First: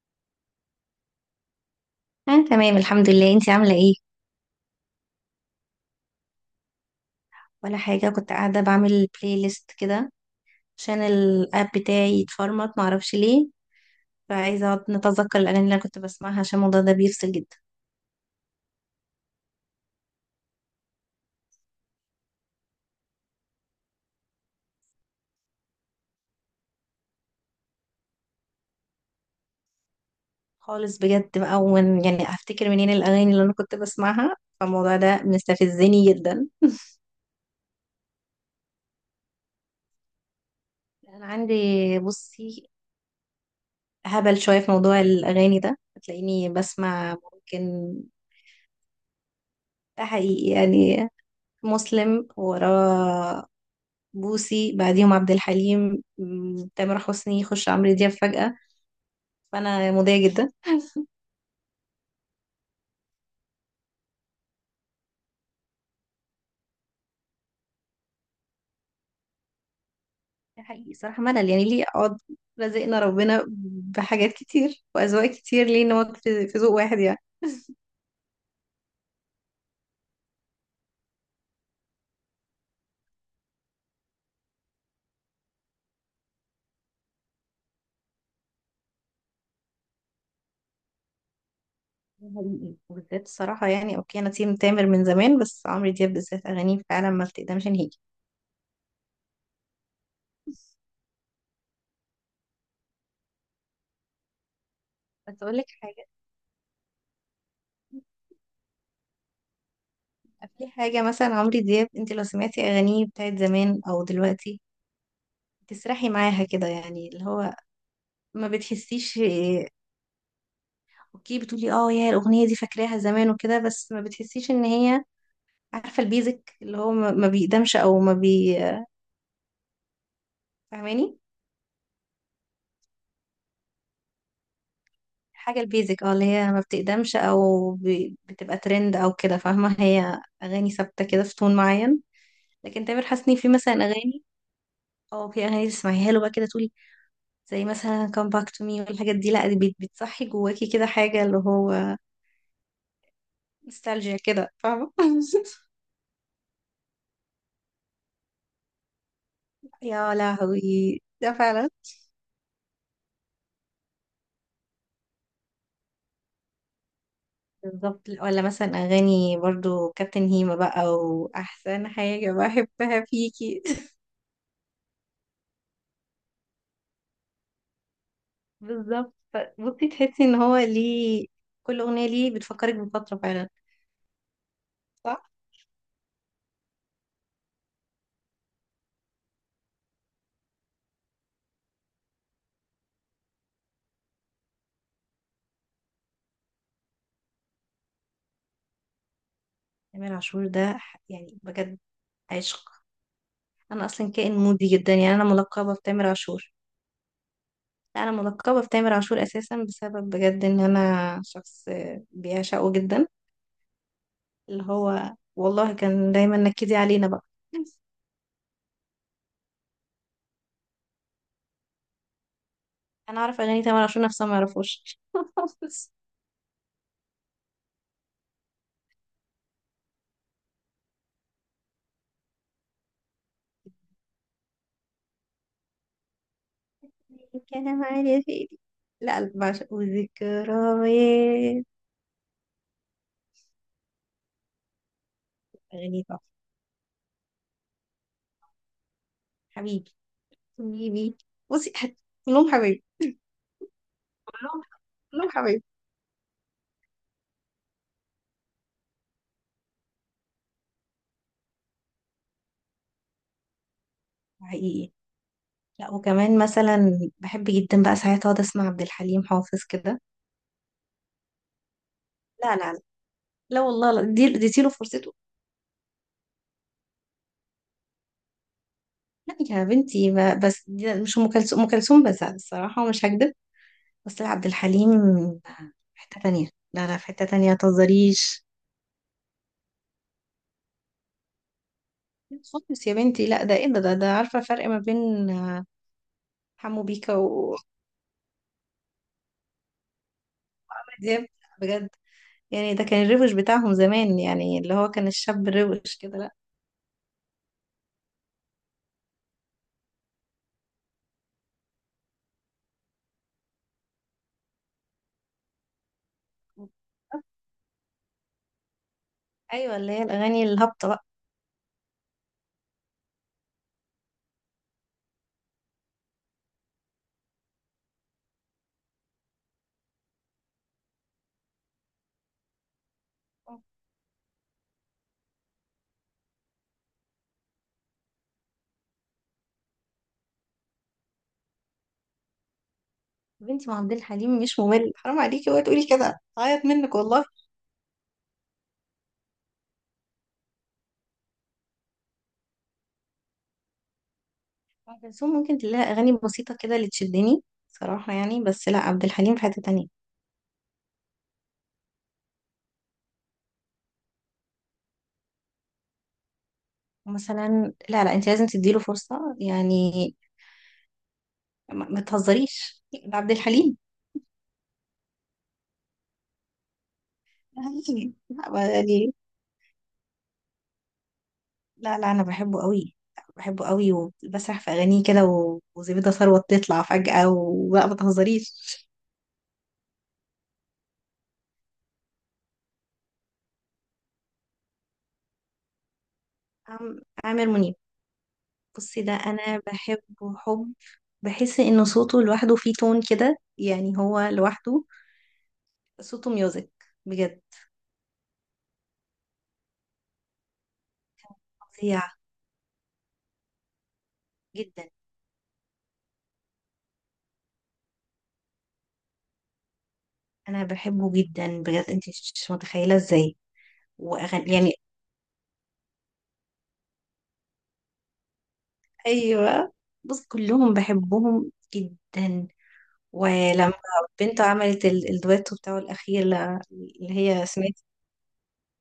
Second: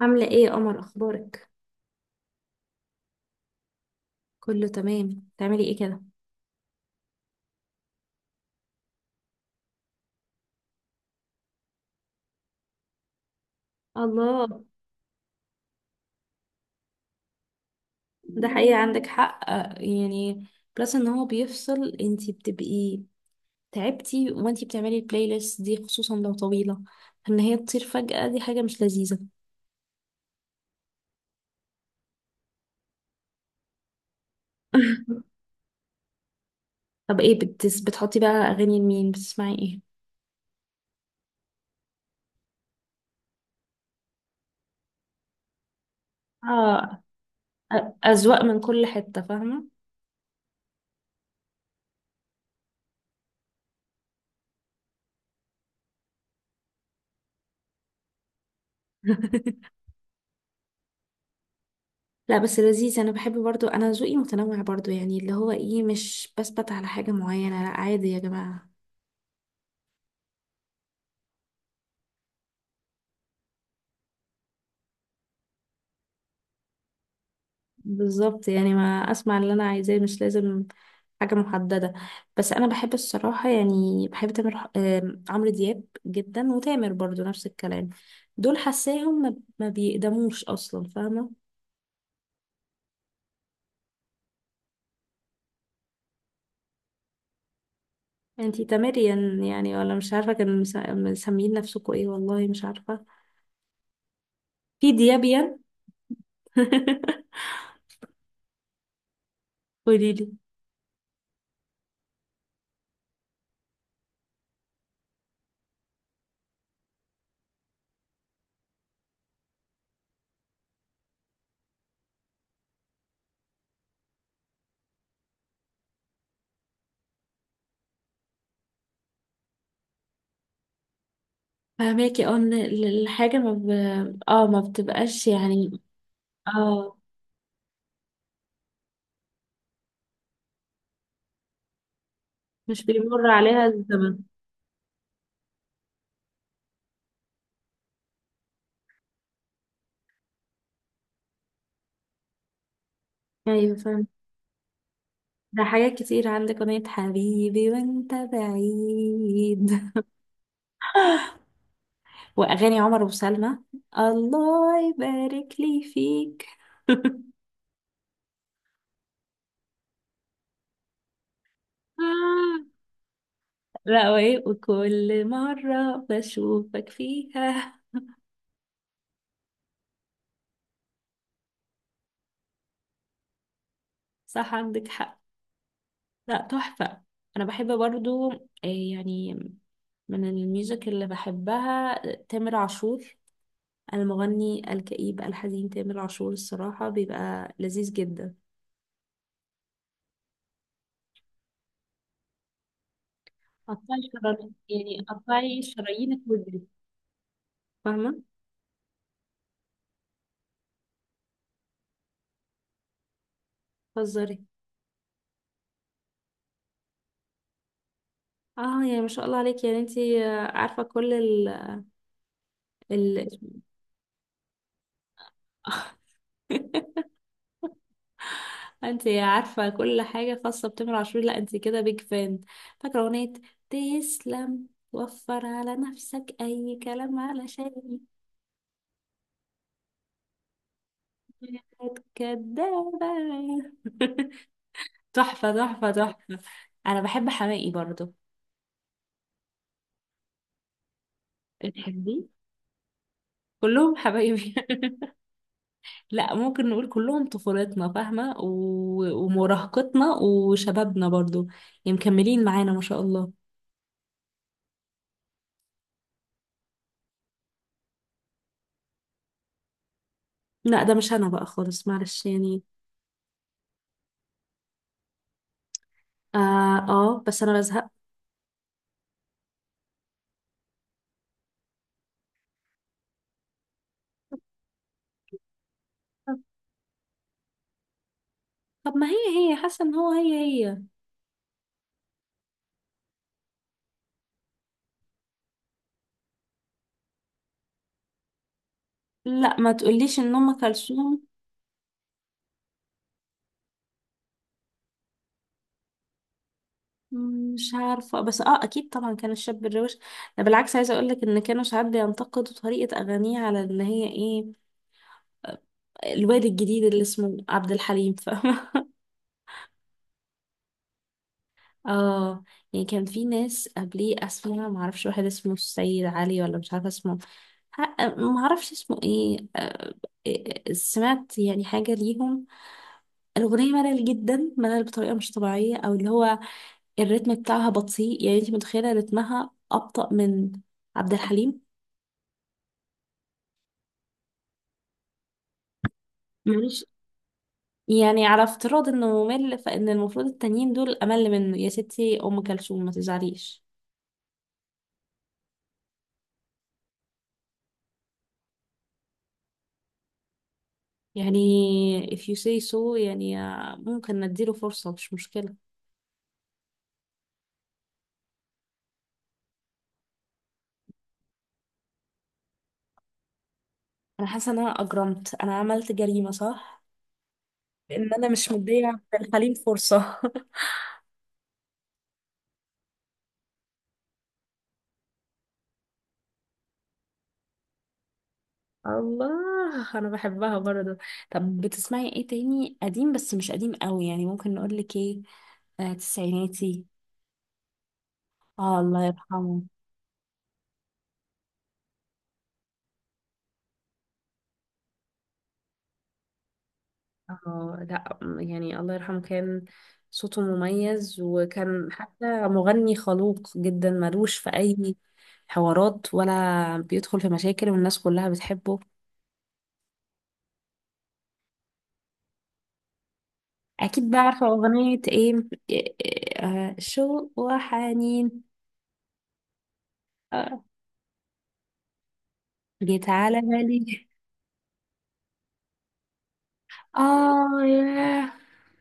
عاملة ايه يا قمر؟ اخبارك؟ أنا تمام، الحمد لله. انتي عاملة ايه؟ كله تمام. تعملي ايه كده؟ ولا حاجة، كنت قاعدة بعمل بلاي ليست كده عشان الاب بتاعي يتفرمط، معرفش ليه. الله. فعايزة اقعد نتذكر الأغاني اللي أنا كنت بسمعها، عشان الموضوع ده بيفصل جدا ده حقيقة، عندك حق يعني بلس ان هو بيفصل، انتي بتبقي تعبتي وانتي بتعملي البلاي ليست دي، خصوصا لو طويلة، ان هي تطير فجأة. دي حاجة مش لذيذة. خالص بجد بقى. ومن يعني هفتكر منين الأغاني اللي أنا كنت بسمعها؟ فالموضوع ده مستفزني جدا. طب ايه بتس بتحطي بقى؟ اغاني لمين بتسمعي؟ ايه؟ أنا عندي، بصي، هبل شوية في موضوع الأغاني ده، هتلاقيني اه، بسمع ممكن اذواق من كل حتة، فاهمة؟ ده حقيقي يعني. مسلم، وراه بوسي، بعديهم عبد الحليم، تامر حسني، يخش عمرو دياب فجأة. فأنا مضايقة جدا. لا بس لذيذ، انا بحب برضو، انا ذوقي متنوع برضو، يعني اللي هو ايه، مش بثبت على حاجة معينة. لا عادي يا جماعة. ده حقيقي صراحة. ملل يعني ليه أقعد؟ رزقنا ربنا بحاجات كتير وأذواق كتير، ليه نقعد في ذوق واحد يعني؟ بالظبط، يعني ما اسمع اللي انا عايزاه، مش لازم حاجه محدده. بس انا بحب الصراحه، يعني بحب تامر ح- آم، عمرو دياب جدا، وتامر برضو نفس الكلام. دول حاساهم ما بيقدموش اصلا، فاهمه؟ ده حقيقي وبالذات الصراحة يعني. أوكي، أنا تيم تامر من زمان، بس عمرو دياب بالذات أغانيه فعلا ما بتقدمش نهيجي. انتي تامريان يعني؟ ولا مش عارفه كانوا مسميين نفسكوا ايه، والله مش عارفه. في بس أقول ديابيان. لك حاجة. قوليلي. في حاجة مثلا، عمرو دياب أنت لو سمعتي أغانيه بتاعت زمان أو دلوقتي، تسرحي معاها كده، يعني اللي هو ما بتحسيش. اوكي بتقولي اه يا الاغنيه دي فاكراها زمان وكده، بس ما بتحسيش ان هي، عارفه البيزك اللي هو ما بيقدمش او ما بي فاهماني؟ فهماكي، اه، ان الحاجه ما ب... اه، ما بتبقاش حاجه يعني. البيزك، اه اللي هي ما اه، بتقدمش او بتبقى ترند او كده، فاهمه. هي اغاني ثابته كده في تون معين. لكن مش تامر بيمر حسني في عليها مثلا الزمن. اغاني، اه في اغاني تسمعيها له بقى كده تقولي، زي مثلا come back to me والحاجات دي، لا دي بتصحي جواكي كده حاجه، اللي هو ايوه، نوستالجيا كده، فاهمه؟ ده حاجات كتير، عندك أغنية حبيبي وانت بعيد. يا لهوي، ده فعلا. وأغاني عمر وسلمى. الله يبارك لي فيك. بالظبط، ولا مثلا اغاني برضو كابتن هيما بقى، واحسن حاجه آه. بحبها فيكي لا، وإيه، وكل مرة بشوفك فيها. بالظبط، بصي تحسي ان هو ليه كل اغنيه ليه بتفكرك بفتره فعلا. صح، عندك حق. صح. لا تحفة. أنا بحب برضو إيه يعني، من الميوزك اللي بحبها تامر عاشور. المغني الكئيب الحزين تامر عاشور الصراحة بيبقى لذيذ جدا. تامر عاشور ده يعني بجد عشق. انا قطعي اصلا كائن شرايين، مودي جدا، يعني يعني انا قطعي ملقبه بتامر شرايينك عاشور. واجري، لا انا فاهمة؟ ملقبه بتامر عاشور اساسا بسبب بجد ان انا شخص بيعشقه جدا. هزاري. اللي هو والله كان دايما نكدي علينا بقى اه يعني، ما شاء الله عليك، يعني انتي عارفة كل ال. انا اعرف اغاني تامر عاشور نفسها ما يعرفوش انتي عارفة كل حاجة خاصة بتامر عاشور، لا انتي كده بيج فان. فاكرة اغنية تسلم وفر على نفسك اي كلام كلام علشان عادي يا سيدي. لا، بعشق وذكريات كدابة؟ تحفة تحفة أغنية تحفة. تحفة. انا بحب حماقي برضو. حبيبي، حبيبي. بصي، بتحبيه؟ كلهم حبايبي. كلهم حبايبي. كلهم، كلهم حبايبي. لا، ممكن نقول كلهم طفولتنا، فاهمة؟ و... ومراهقتنا وشبابنا برضو، يعني مكملين معانا ما شاء الله. حقيقي. لا وكمان مثلا بحب جدا بقى ساعات اقعد اسمع عبد الحليم حافظ كده. لا ده مش انا بقى خالص، معلش لا يعني. لا لا. لا والله، لا دي اديتي له فرصته. اه، آه بس انا بزهق. لا يا بنتي، ما بس دي مش ام كلثوم. ام كلثوم بس الصراحه، ومش هكدب. بس لا، عبد الحليم في حته تانية. لا لا، في حته تانية، متهزريش. طب ما هي، هي حاسة ان هو، هي. لا خالص يا بنتي، لا ده ايه؟ ده ده عارفه الفرق ما بين حمو بيكا وعمرو لا ما تقوليش ان ام كلثوم. دياب؟ بجد. يعني ده كان الروش بتاعهم زمان، يعني اللي هو كان الشاب الروش كده. لا. مش عارفة، بس اه اكيد طبعا كان الشاب الروش. ده بالعكس، عايزة اقولك ان كانوا ساعات بينتقدوا طريقة اغانيه، على ان هي ايه، الواد الجديد اللي اسمه عبد الحليم، فاهمة؟ ايوه، اللي هي الاغاني الهابطه بقى. اه، يعني كان في ناس قبليه اسمها معرفش، واحد اسمه السيد علي، ولا مش عارفة اسمه، معرفش اسمه ايه، سمعت يعني حاجة ليهم. الأغنية ملل جدا، ملل بطريقة مش طبيعية، أو اللي هو الريتم بتاعها بطيء، يعني انت متخيلة رتمها أبطأ من عبد الحليم. يا بنتي، ما عبد الحليم مش ممل. حرام عليكي وقت تقولي كده، هعيط مش منك والله. يعني، على افتراض انه ممل، فان المفروض التانيين دول امل منه يا ستي، ام كلثوم ما تزعليش. ام كلثوم ممكن تلاقي اغاني بسيطه كده اللي تشدني صراحه يعني. بس لا، عبد الحليم في حته تانية يعني if you say so يعني، ممكن نديله فرصة، مش مشكلة. مثلا. لا لا، انت لازم تديله فرصه، يعني ما تهزريش، ده عبد الحليم أنا حاسة إن أنا أجرمت، أنا عملت جريمة صح؟ إن أنا مش لا، مدية يعني، عبد الحليم فرصة. لا لا، انا بحبه قوي. بحبه قوي وبسرح في اغانيه كده، وزبيدة ثروت تطلع فجأة وبقى، ما تهزريش. الله، أنا بحبها برضه. طب بتسمعي إيه تاني؟ قديم بس مش قديم قوي، يعني ممكن نقولك إيه، آه تسعيناتي. عامر منيب. آه بصي، الله ده انا يرحمه. بحبه حب. بحس ان صوته لوحده فيه تون كده، يعني هو لوحده صوته ميوزك، بجد. اه لا، يعني الله يرحمه كان صوته مميز، وكان فظيع حتى مغني خلوق جدا، ملوش في جدا. اي حوارات ولا بيدخل في مشاكل، والناس كلها بتحبه. انا بحبه جدا بجد، انت مش متخيله ازاي. اكيد بقى، عارفه واغاني يعني، اغنيه ايه؟ شوق وحنين. ايوه، بص آه، كلهم بحبهم جدا. جيت على ولما بالي. بنته عملت الدويتو بتاعه الأخير اللي هي اه، سمعت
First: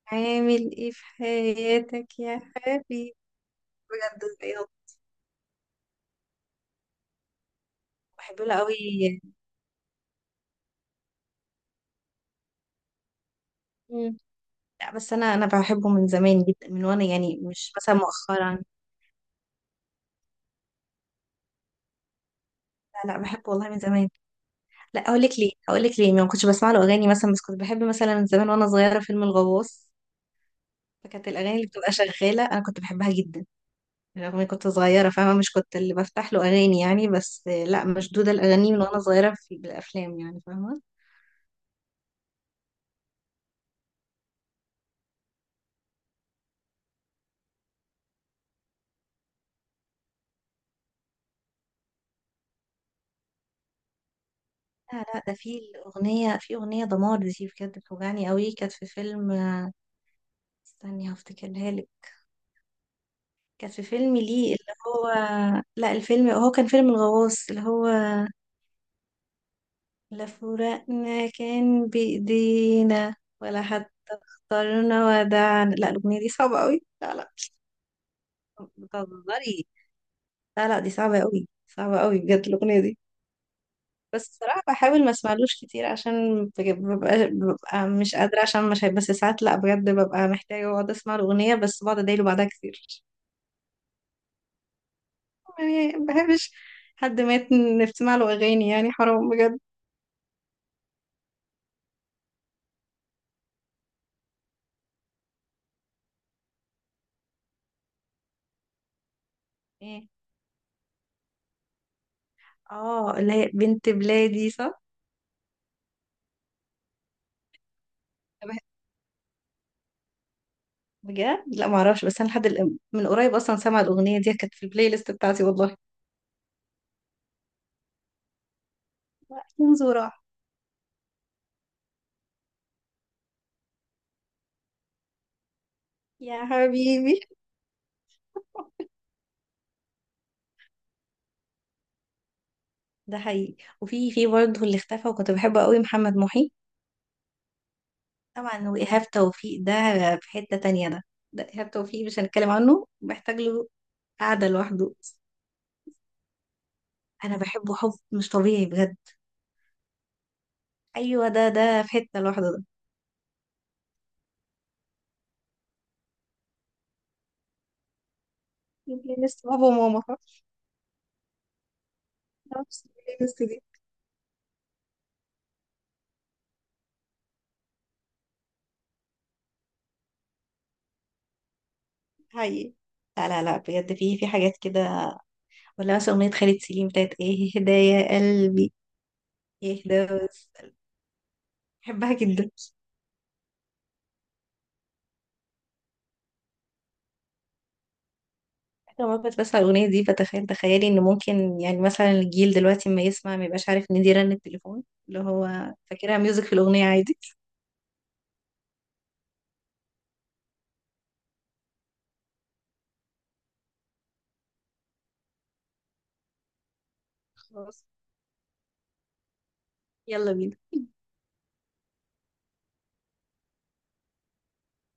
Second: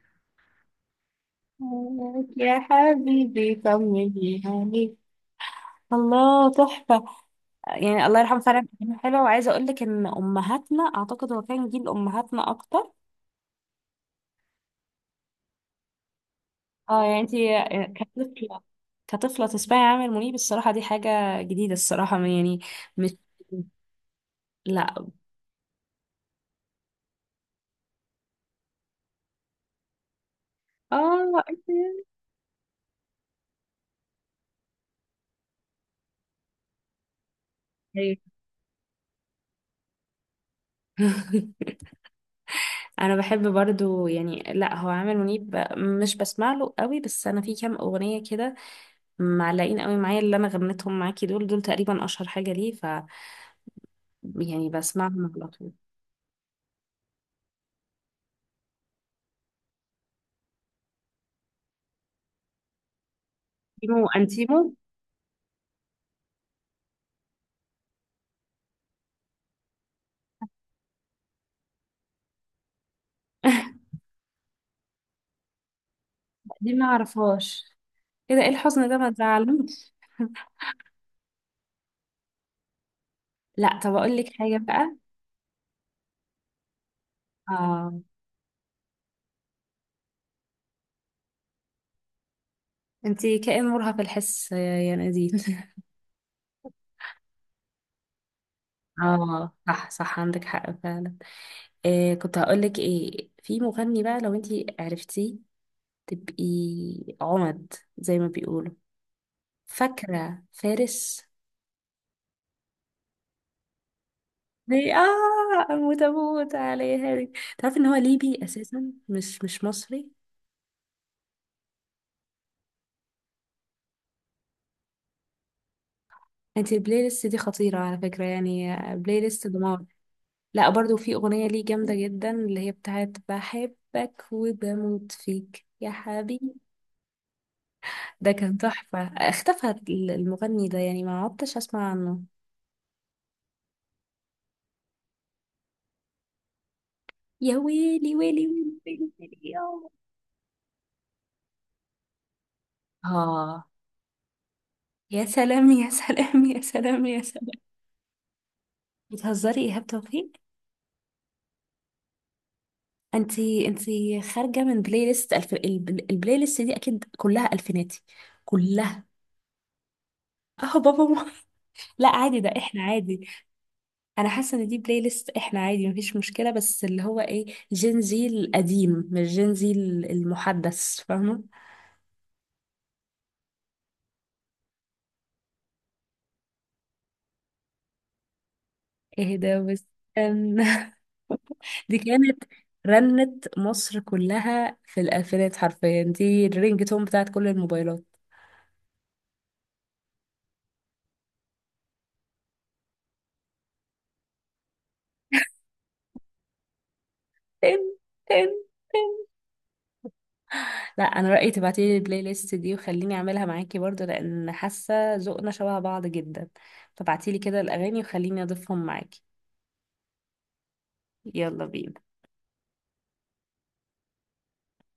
عامل ايه في حياتك يا يا حبيبي. حبيبي بجد طمني. أيوة، الله تحفة. يعني الله بحب يرحمه له فعلا كان حلو، قوي. وعايزة اقول لك ان امهاتنا، اعتقد هو كان جيل امهاتنا اكتر. مم. لا بس انا بحبه من زمان جدا، من اه وانا يعني انت يعني مش مثلا كطفلة، مؤخرا. كطفلة تسمعي عامر منيب، الصراحة دي حاجة جديدة الصراحة، يعني مش لا لا، بحبه والله من زمان. لا، لا اقول لك ليه، ما كنتش بسمع له اغاني مثلا، بس كنت بحب مثلا من زمان وانا صغيره فيلم الغواص. فكانت اه الاغاني اللي بتبقى شغاله انا كنت بحبها جدا. رغم إني كنت صغيرة، فاهمة؟ مش كنت اللي بفتح له أغاني يعني، بس لا أيوة. مشدودة الأغاني من وأنا صغيرة في بالأفلام يعني، فاهمة؟ انا بحب برضو يعني، لا هو عامر منيب مش بسمع له قوي، بس انا في كام اغنية كده معلقين قوي معايا، اللي انا غنيتهم معاكي دول، دول تقريبا اشهر حاجة ليه، ف يعني لا لا، بسمعهم ده على في طول. الأغنية، في أغنية دمار دي بجد بتوجعني قوي. كانت في فيلم استني هفتكرها لك. كانت في انتيمو فيلم ليه انتيمو. اللي هو، لا الفيلم هو كان فيلم الغواص اللي هو، لا فراقنا كان بإيدينا، ولا حتى اخترنا ودعنا. لا الأغنية دي صعبة دي قوي. ما لا لا اعرفهاش. ايه ده؟ ايه الحزن ده؟ ما بتهزري. تزعلوش. لا لا، دي صعبة قوي، صعبة قوي بجد الأغنية دي. لا طب اقول بس لك حاجه الصراحة بقى. بحاول ما اسمعلوش كتير، عشان ببقى اه، مش قادرة، عشان مش هي- بس ساعات لا بجد ببقى محتاجة اقعد اسمع الأغنية، بس بقعد ادايله بعدها كتير. انتي كائن مرهف الحس يا نادين. يعني ما بحبش حد مات نسمع له أغاني، يعني حرام اه بجد. صح صح، عندك حق فعلا. إيه كنت هقول لك ايه؟ في مغني بقى لو انتي عرفتيه تبقي عمد زي ما بيقولوا، ايه؟ فاكره فارس؟ اه اللي هي بنت بلادي صح؟ دي اه، اموت اموت عليها دي. تعرفي ان هو ليبي بح- اساسا، مش مصري. بجد لا معرفش، بس انا من قريب اصلا سامعة الأغنية دي، كانت في البلاي ليست بتاعتي والله. انتي البلاي ليست دي خطيره على فكره، يعني بلاي ليست دمار. ينزل راح. لا برضو في أغنية ليه جامدة جدا، اللي هي بتاعت بحبك وبموت فيك يا يا حبيبي. حبيبي. ده كان تحفة، اختفى المغني ده، يعني ما عدتش أسمع عنه. ده حقيقي، وفي في برضه اللي اختفى وكنت بحبه قوي، محمد محي. يا ويلي ويلي طبعا، ويلي وإيهاب ويلي ويلي توفيق يا ده في حتة تانية ده. ده إيهاب توفيق مش هنتكلم عنه، محتاج آه. له قعدة لوحده. يا سلام يا سلام يا سلام يا أنا سلام. بحبه حب مش طبيعي بجد. بتهزري؟ يا إيهاب توفيق. أيوة، ده في حتة لوحده ده. انتي خارجة من بلاي ليست البلاي ليست دي أكيد كلها ألفيناتي، كلها. يمكن لسه بابا وماما، فاهمة؟ اه بابا ما. لا عادي، ده نفس احنا عادي. البلاylist دي. انا حاسه ان دي بلاي ليست احنا، عادي مفيش مشكله، بس اللي هو ايه، جين زي القديم، مش جين زي المحدث، فاهمه؟ حقيقي. لا لا لا، بجد في حاجات كده. ولا مثلا أغنية خالد سليم بتاعت إيه، هدايا قلبي. ايه ده إيه بس؟ ده بس. كان. دي بحبها كانت جدا. رنت مصر كلها في الالفينات، حرفيا دي الرينج تون بتاعت كل الموبايلات. أنا مرة كنت بسمع الأغنية دي، فتخيل تخيلي إن ممكن يعني مثلا الجيل دلوقتي ما يسمع، ما يبقاش عارف إن دي رنة تليفون، اللي هو فاكرها ميوزك في الأغنية عادي. تن، تن، تن. لا انا رايي تبعتي لي البلاي ليست دي وخليني اعملها معاكي برضو، لان حاسه ذوقنا شبه بعض جدا. فبعتي لي كده خلاص، الاغاني وخليني اضيفهم معاكي. يلا بينا. يلا بينا.